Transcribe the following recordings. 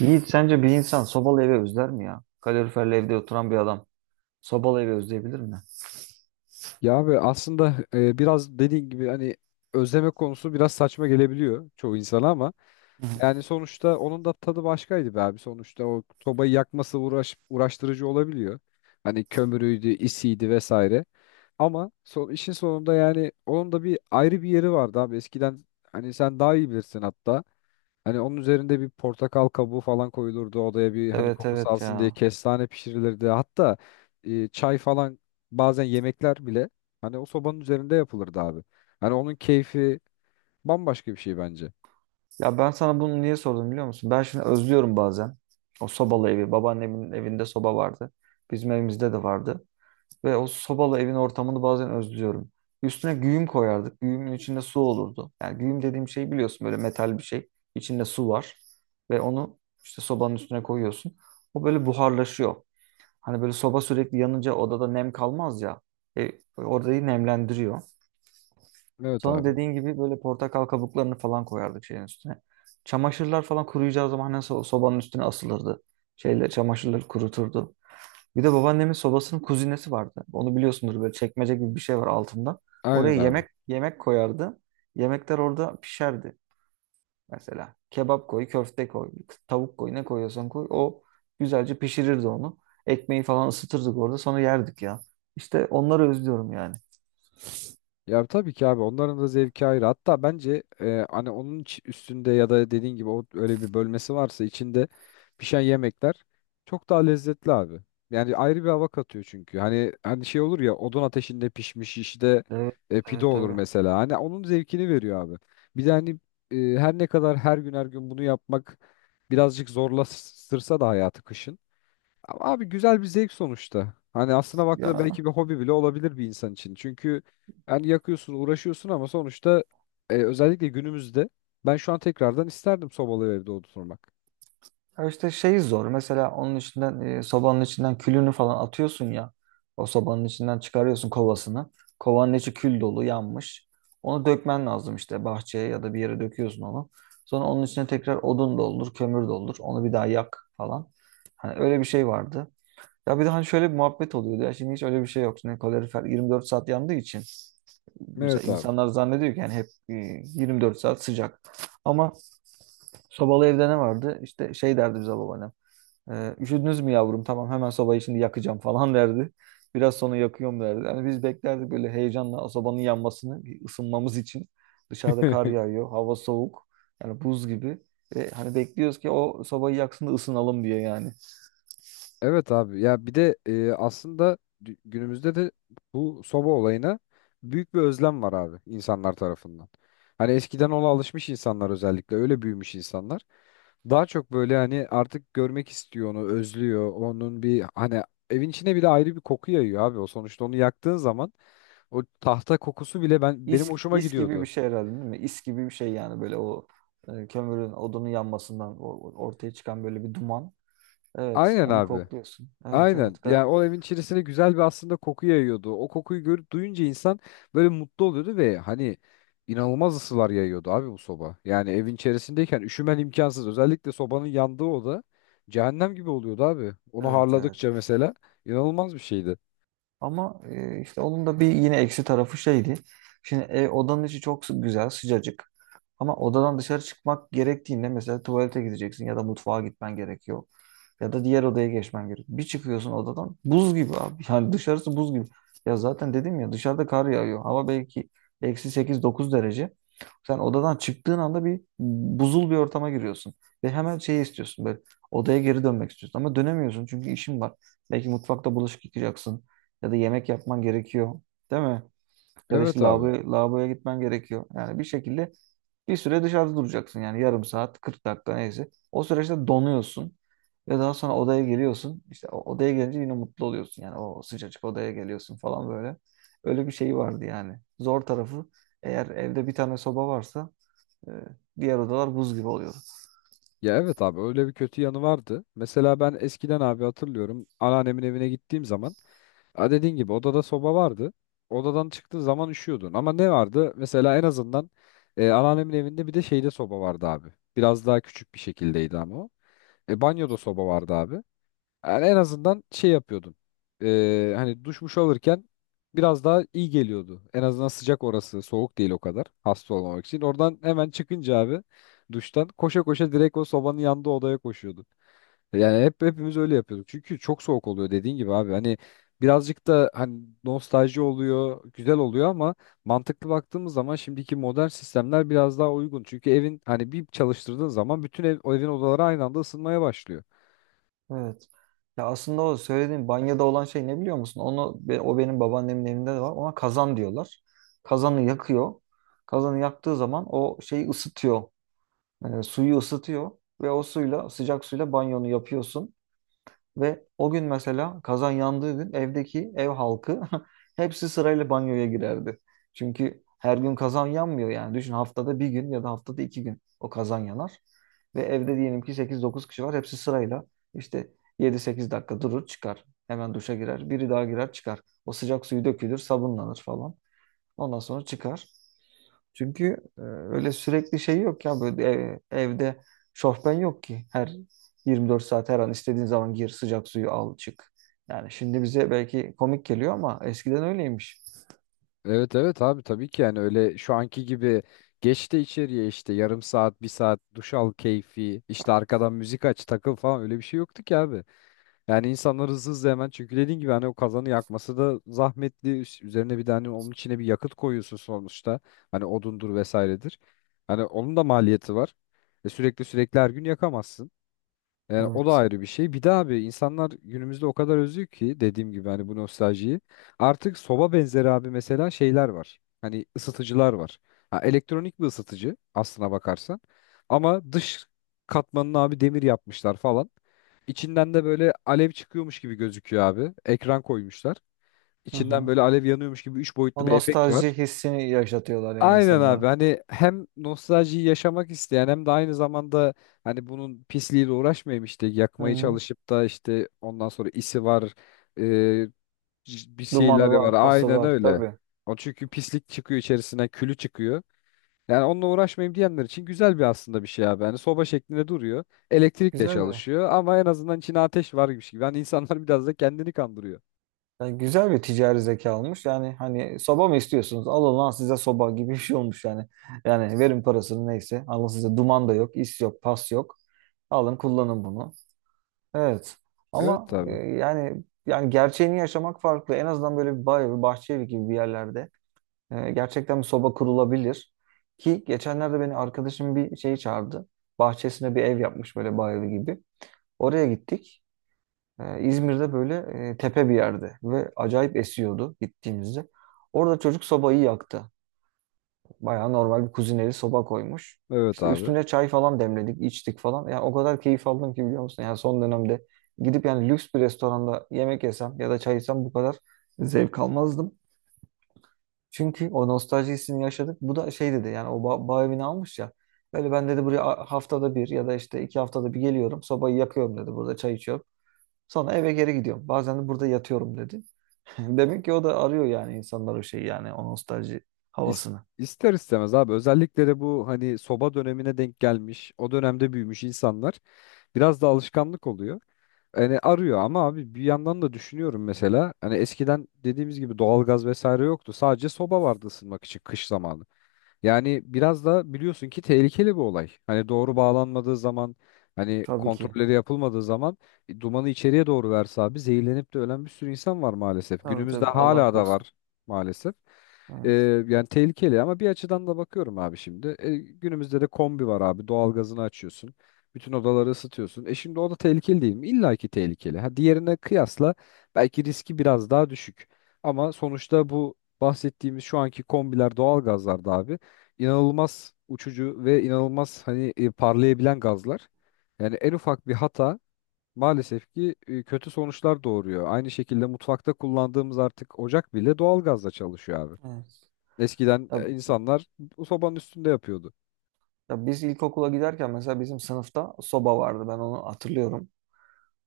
Yiğit sence bir insan sobalı evi özler mi ya? Kaloriferli evde oturan bir adam sobalı evi özleyebilir mi? Ya abi aslında biraz dediğin gibi hani özleme konusu biraz saçma gelebiliyor çoğu insana ama Hı hı. yani sonuçta onun da tadı başkaydı be abi. Sonuçta o sobayı uğraştırıcı olabiliyor. Hani kömürüydü, isiydi vesaire. Ama işin sonunda yani onun da ayrı bir yeri vardı abi. Eskiden hani sen daha iyi bilirsin hatta. Hani onun üzerinde bir portakal kabuğu falan koyulurdu odaya bir hani Evet kokusu evet alsın diye ya. kestane pişirilirdi. Hatta çay falan bazen yemekler bile hani o sobanın üzerinde yapılırdı abi. Hani onun keyfi bambaşka bir şey bence. Ya ben sana bunu niye sordum biliyor musun? Ben şimdi özlüyorum bazen. O sobalı evi. Babaannemin evinde soba vardı. Bizim evimizde de vardı. Ve o sobalı evin ortamını bazen özlüyorum. Üstüne güğüm koyardık. Güğümün içinde su olurdu. Yani güğüm dediğim şey biliyorsun böyle metal bir şey. İçinde su var. Ve onu işte sobanın üstüne koyuyorsun. O böyle buharlaşıyor. Hani böyle soba sürekli yanınca odada nem kalmaz ya. E, Orayı nemlendiriyor. Evet Sonra abi. dediğin gibi böyle portakal kabuklarını falan koyardık şeyin üstüne. Çamaşırlar falan kuruyacağı zaman hani sobanın üstüne asılırdı. Şeyler, çamaşırları kuruturdu. Bir de babaannemin sobasının kuzinesi vardı. Onu biliyorsundur böyle çekmece gibi bir şey var altında. Aynen Oraya abi. yemek koyardı. Yemekler orada pişerdi. Mesela kebap koy, köfte koy, tavuk koy, ne koyuyorsan koy. O güzelce pişirirdi onu. Ekmeği falan ısıtırdık orada sonra yerdik ya. İşte onları özlüyorum yani. Ya tabii ki abi onların da zevki ayrı. Hatta bence hani üstünde ya da dediğin gibi o öyle bir bölmesi varsa içinde pişen yemekler çok daha lezzetli abi. Yani ayrı bir hava katıyor çünkü. Hani şey olur ya odun ateşinde pişmiş işte Evet, pide evet olur tabii. mesela. Hani onun zevkini veriyor abi. Bir de hani her ne kadar her gün her gün bunu yapmak birazcık zorlaştırsa da hayatı kışın. Ama abi güzel bir zevk sonuçta. Hani aslına baktığında Ya, belki bir hobi bile olabilir bir insan için. Çünkü yani yakıyorsun, uğraşıyorsun ama sonuçta özellikle günümüzde ben şu an tekrardan isterdim sobalı evde oturmak. ya işte şey zor. Mesela onun içinden sobanın içinden külünü falan atıyorsun ya. O sobanın içinden çıkarıyorsun kovasını. Kovanın içi kül dolu yanmış. Onu dökmen lazım işte bahçeye ya da bir yere döküyorsun onu. Sonra onun içine tekrar odun doldur, kömür doldur. Onu bir daha yak falan. Hani öyle bir şey vardı. Ya bir de hani şöyle bir muhabbet oluyordu. Ya şimdi hiç öyle bir şey yok. Şimdi kalorifer 24 saat yandığı için mesela Evet abi. insanlar zannediyor ki yani hep 24 saat sıcak. Ama sobalı evde ne vardı? İşte şey derdi bize babaannem. E, üşüdünüz mü yavrum? Tamam hemen sobayı şimdi yakacağım falan derdi. Biraz sonra yakıyorum derdi. Yani biz beklerdik böyle heyecanla sobanın yanmasını, bir ısınmamız için. Dışarıda kar yağıyor, hava soğuk. Yani buz gibi. Ve hani bekliyoruz ki o sobayı yaksın da ısınalım diye yani. Evet abi ya bir de aslında günümüzde de bu soba olayına büyük bir özlem var abi insanlar tarafından. Hani eskiden ona alışmış insanlar özellikle öyle büyümüş insanlar. Daha çok böyle hani artık görmek istiyor onu özlüyor onun bir hani evin içine bile ayrı bir koku yayıyor abi o sonuçta onu yaktığın zaman o tahta kokusu bile benim İS, hoşuma is gibi bir gidiyordu. şey herhalde değil mi? İs gibi bir şey yani böyle o kömürün odunun yanmasından ortaya çıkan böyle bir duman. Evet, Aynen onu abi. kokluyorsun. Evet, Aynen. evet. Yani o evin içerisine güzel bir aslında koku yayıyordu. O kokuyu görüp duyunca insan böyle mutlu oluyordu ve hani inanılmaz ısılar yayıyordu abi bu soba. Yani evin içerisindeyken üşümen imkansız. Özellikle sobanın yandığı oda cehennem gibi oluyordu abi. Onu Evet, evet. harladıkça mesela inanılmaz bir şeydi. Ama işte onun da bir yine eksi tarafı şeydi. Şimdi odanın içi çok güzel, sıcacık. Ama odadan dışarı çıkmak gerektiğinde mesela tuvalete gideceksin ya da mutfağa gitmen gerekiyor. Ya da diğer odaya geçmen gerek. Bir çıkıyorsun odadan buz gibi abi. Yani dışarısı buz gibi. Ya zaten dedim ya dışarıda kar yağıyor. Hava belki eksi sekiz dokuz derece. Sen odadan çıktığın anda bir buzul bir ortama giriyorsun. Ve hemen şey istiyorsun böyle odaya geri dönmek istiyorsun. Ama dönemiyorsun çünkü işin var. Belki mutfakta bulaşık yıkayacaksın. Ya da yemek yapman gerekiyor. Değil mi? Ya da işte Evet abi. lavabo, lavaboya gitmen gerekiyor. Yani bir şekilde bir süre dışarıda duracaksın yani yarım saat, 40 dakika neyse. O süreçte donuyorsun ve daha sonra odaya geliyorsun. İşte o odaya gelince yine mutlu oluyorsun yani o sıcacık odaya geliyorsun falan böyle. Öyle bir şey vardı yani. Zor tarafı eğer evde bir tane soba varsa e, diğer odalar buz gibi oluyor. Ya evet abi öyle bir kötü yanı vardı. Mesela ben eskiden abi hatırlıyorum anneannemin evine gittiğim zaman ha dediğin gibi odada soba vardı. Odadan çıktığın zaman üşüyordun. Ama ne vardı? Mesela en azından anneannemin evinde bir de şeyde soba vardı abi. Biraz daha küçük bir şekildeydi ama o. Banyoda soba vardı abi. Yani en azından şey yapıyordun. Hani duşmuş alırken biraz daha iyi geliyordu. En azından sıcak orası. Soğuk değil o kadar. Hasta olmamak için. Oradan hemen çıkınca abi duştan koşa koşa direkt o sobanın yanında odaya koşuyordu. Yani hepimiz öyle yapıyorduk. Çünkü çok soğuk oluyor dediğin gibi abi. Hani birazcık da hani nostalji oluyor, güzel oluyor ama mantıklı baktığımız zaman şimdiki modern sistemler biraz daha uygun. Çünkü evin hani bir çalıştırdığın zaman bütün ev, o evin odaları aynı anda ısınmaya başlıyor. Evet. Ya aslında o söylediğin banyoda olan şey ne biliyor musun? Onu o benim babaannemin evinde de var. Ona kazan diyorlar. Kazanı yakıyor. Kazanı yaktığı zaman o şeyi ısıtıyor. Suyu ısıtıyor ve o suyla sıcak suyla banyonu yapıyorsun ve o gün mesela kazan yandığı gün evdeki ev halkı hepsi sırayla banyoya girerdi. Çünkü her gün kazan yanmıyor yani. Düşün haftada bir gün ya da haftada iki gün o kazan yanar. Ve evde diyelim ki sekiz dokuz kişi var. Hepsi sırayla işte yedi sekiz dakika durur çıkar. Hemen duşa girer. Biri daha girer çıkar. O sıcak suyu dökülür, sabunlanır falan. Ondan sonra çıkar. Çünkü öyle sürekli şey yok ya böyle evde şofben yok ki. Her 24 saat her an istediğin zaman gir sıcak suyu al çık. Yani şimdi bize belki komik geliyor ama eskiden öyleymiş. Evet, evet, abi tabii ki yani öyle şu anki gibi geç de içeriye işte yarım saat, bir saat duş al keyfi, işte arkadan müzik aç takıl falan öyle bir şey yoktu ki abi. Yani insanlar hızlı hızlı hemen çünkü dediğin gibi hani o kazanı yakması da zahmetli. Üzerine bir tane onun içine bir yakıt koyuyorsun sonuçta. Hani odundur vesairedir. Hani onun da maliyeti var. E sürekli sürekli her gün yakamazsın. Yani o da Evet. ayrı bir şey. Bir de abi insanlar günümüzde o kadar özlüyor ki dediğim gibi hani bu nostaljiyi. Artık soba benzeri abi mesela şeyler var. Hani ısıtıcılar var. Ha, elektronik bir ısıtıcı aslına bakarsan. Ama dış katmanını abi demir yapmışlar falan. İçinden de böyle alev çıkıyormuş gibi gözüküyor abi. Ekran koymuşlar. Hı İçinden hı. böyle alev yanıyormuş gibi 3 O boyutlu bir efekt nostalji var. hissini yaşatıyorlar yani Aynen abi insanlara. hani hem nostaljiyi yaşamak isteyen hem de aynı zamanda hani bunun pisliğiyle uğraşmayayım işte Hı yakmayı hı. çalışıp da işte ondan sonra isi var e, bir şeyler Dumanı var var, pası aynen var öyle. tabii. O çünkü pislik çıkıyor içerisinden külü çıkıyor. Yani onunla uğraşmayayım diyenler için güzel bir aslında bir şey abi. Hani soba şeklinde duruyor. Elektrikle Güzel bir çalışıyor ama en azından içine ateş varmış gibi. Hani insanlar biraz da kendini kandırıyor. yani güzel bir ticari zeka olmuş. Yani hani soba mı istiyorsunuz? Alın lan size soba gibi bir şey olmuş yani. Yani verin parasını neyse. Alın size duman da yok, is yok, pas yok. Alın kullanın bunu. Evet. Ama Evet abi. yani yani gerçeğini yaşamak farklı. En azından böyle bir bay, bir bahçe evi gibi bir yerlerde gerçekten bir soba kurulabilir. Ki geçenlerde beni arkadaşım bir şey çağırdı. Bahçesine bir ev yapmış böyle bay evi gibi. Oraya gittik. İzmir'de böyle tepe bir yerde ve acayip esiyordu gittiğimizde. Orada çocuk sobayı yaktı. Bayağı normal bir kuzineli soba koymuş. Evet İşte abi. üstüne çay falan demledik, içtik falan. Ya o kadar keyif aldım ki biliyor musun? Yani son dönemde gidip yani lüks bir restoranda yemek yesem ya da çay içsem bu kadar zevk almazdım. Çünkü o nostalji hissini yaşadık. Bu da şey dedi yani o bağ evini almış ya. Öyle ben dedi buraya haftada bir ya da işte iki haftada bir geliyorum. Sobayı yakıyorum dedi. Burada çay içiyorum. Sonra eve geri gidiyorum. Bazen de burada yatıyorum dedi. Demek ki o da arıyor yani insanlar o şeyi yani o nostalji İs- havasını. ister istemez abi özellikle de bu hani soba dönemine denk gelmiş o dönemde büyümüş insanlar biraz da alışkanlık oluyor. Hani arıyor ama abi bir yandan da düşünüyorum mesela hani eskiden dediğimiz gibi doğalgaz vesaire yoktu sadece soba vardı ısınmak için kış zamanı. Yani biraz da biliyorsun ki tehlikeli bir olay. Hani doğru bağlanmadığı zaman, hani Tabii ki. kontrolleri yapılmadığı zaman dumanı içeriye doğru verse abi zehirlenip de ölen bir sürü insan var maalesef. Tabii Günümüzde tabii. Allah hala da korusun. var maalesef. E, Evet. Yani tehlikeli ama bir açıdan da bakıyorum abi şimdi. Günümüzde de kombi var abi. Doğalgazını açıyorsun. Bütün odaları ısıtıyorsun. E şimdi o da tehlikeli değil mi? İlla ki tehlikeli. Ha, diğerine kıyasla belki riski biraz daha düşük. Ama sonuçta bu bahsettiğimiz şu anki kombiler, doğalgazlar da abi inanılmaz uçucu ve inanılmaz hani parlayabilen gazlar. Yani en ufak bir hata maalesef ki kötü sonuçlar doğuruyor. Aynı şekilde mutfakta kullandığımız artık ocak bile doğalgazla çalışıyor abi. Evet. Eskiden Ya, insanlar bu sobanın üstünde yapıyordu. ya biz ilkokula giderken mesela bizim sınıfta soba vardı. Ben onu hatırlıyorum.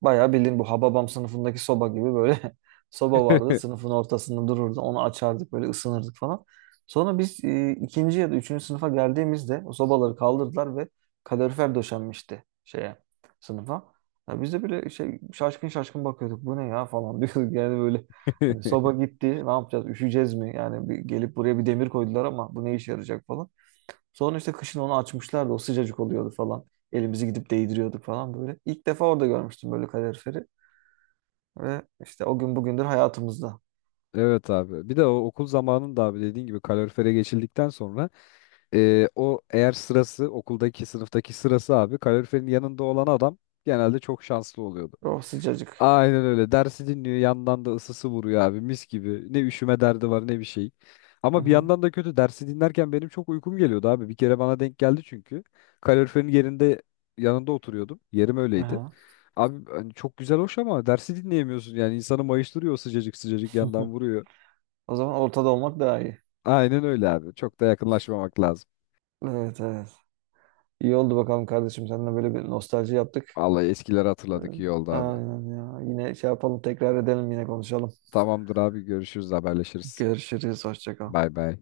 Bayağı bildiğin bu Hababam sınıfındaki soba gibi böyle soba vardı. Sınıfın ortasında dururdu. Onu açardık böyle ısınırdık falan. Sonra biz ikinci ya da üçüncü sınıfa geldiğimizde o sobaları kaldırdılar ve kalorifer döşenmişti şeye sınıfa. Ya biz de böyle şey şaşkın şaşkın bakıyorduk. Bu ne ya falan diyorduk. Yani böyle hani soba gitti ne yapacağız üşüyeceğiz mi? Yani bir, gelip buraya bir demir koydular ama bu ne işe yarayacak falan. Sonra işte kışın onu açmışlardı. O sıcacık oluyordu falan. Elimizi gidip değdiriyorduk falan böyle. İlk defa orada görmüştüm böyle kaloriferi. Ve işte o gün bugündür hayatımızda. Evet abi. Bir de o okul zamanında abi dediğin gibi kalorifere geçildikten sonra o eğer sırası okuldaki sınıftaki sırası abi kaloriferin yanında olan adam genelde çok şanslı oluyordu. O sıcacık. Aynen öyle. Dersi dinliyor. Yandan da ısısı vuruyor abi. Mis gibi. Ne üşüme derdi var ne bir şey. Hı Ama bir hı. yandan da kötü. Dersi dinlerken benim çok uykum geliyordu abi. Bir kere bana denk geldi çünkü. Kaloriferin yerinde yanında oturuyordum. Yerim öyleydi. Aha. Abi hani çok güzel hoş ama dersi dinleyemiyorsun. Yani insanı mayıştırıyor o sıcacık yandan vuruyor. O zaman ortada olmak daha iyi. Aynen öyle abi. Çok da yakınlaşmamak lazım. Evet evet. İyi oldu bakalım kardeşim. Seninle böyle bir nostalji yaptık. Vallahi eskileri Evet. hatırladık iyi oldu abi. Aynen ya. Yine şey yapalım tekrar edelim yine konuşalım. Tamamdır abi görüşürüz haberleşiriz. Görüşürüz. Hoşça kal. Bay bay.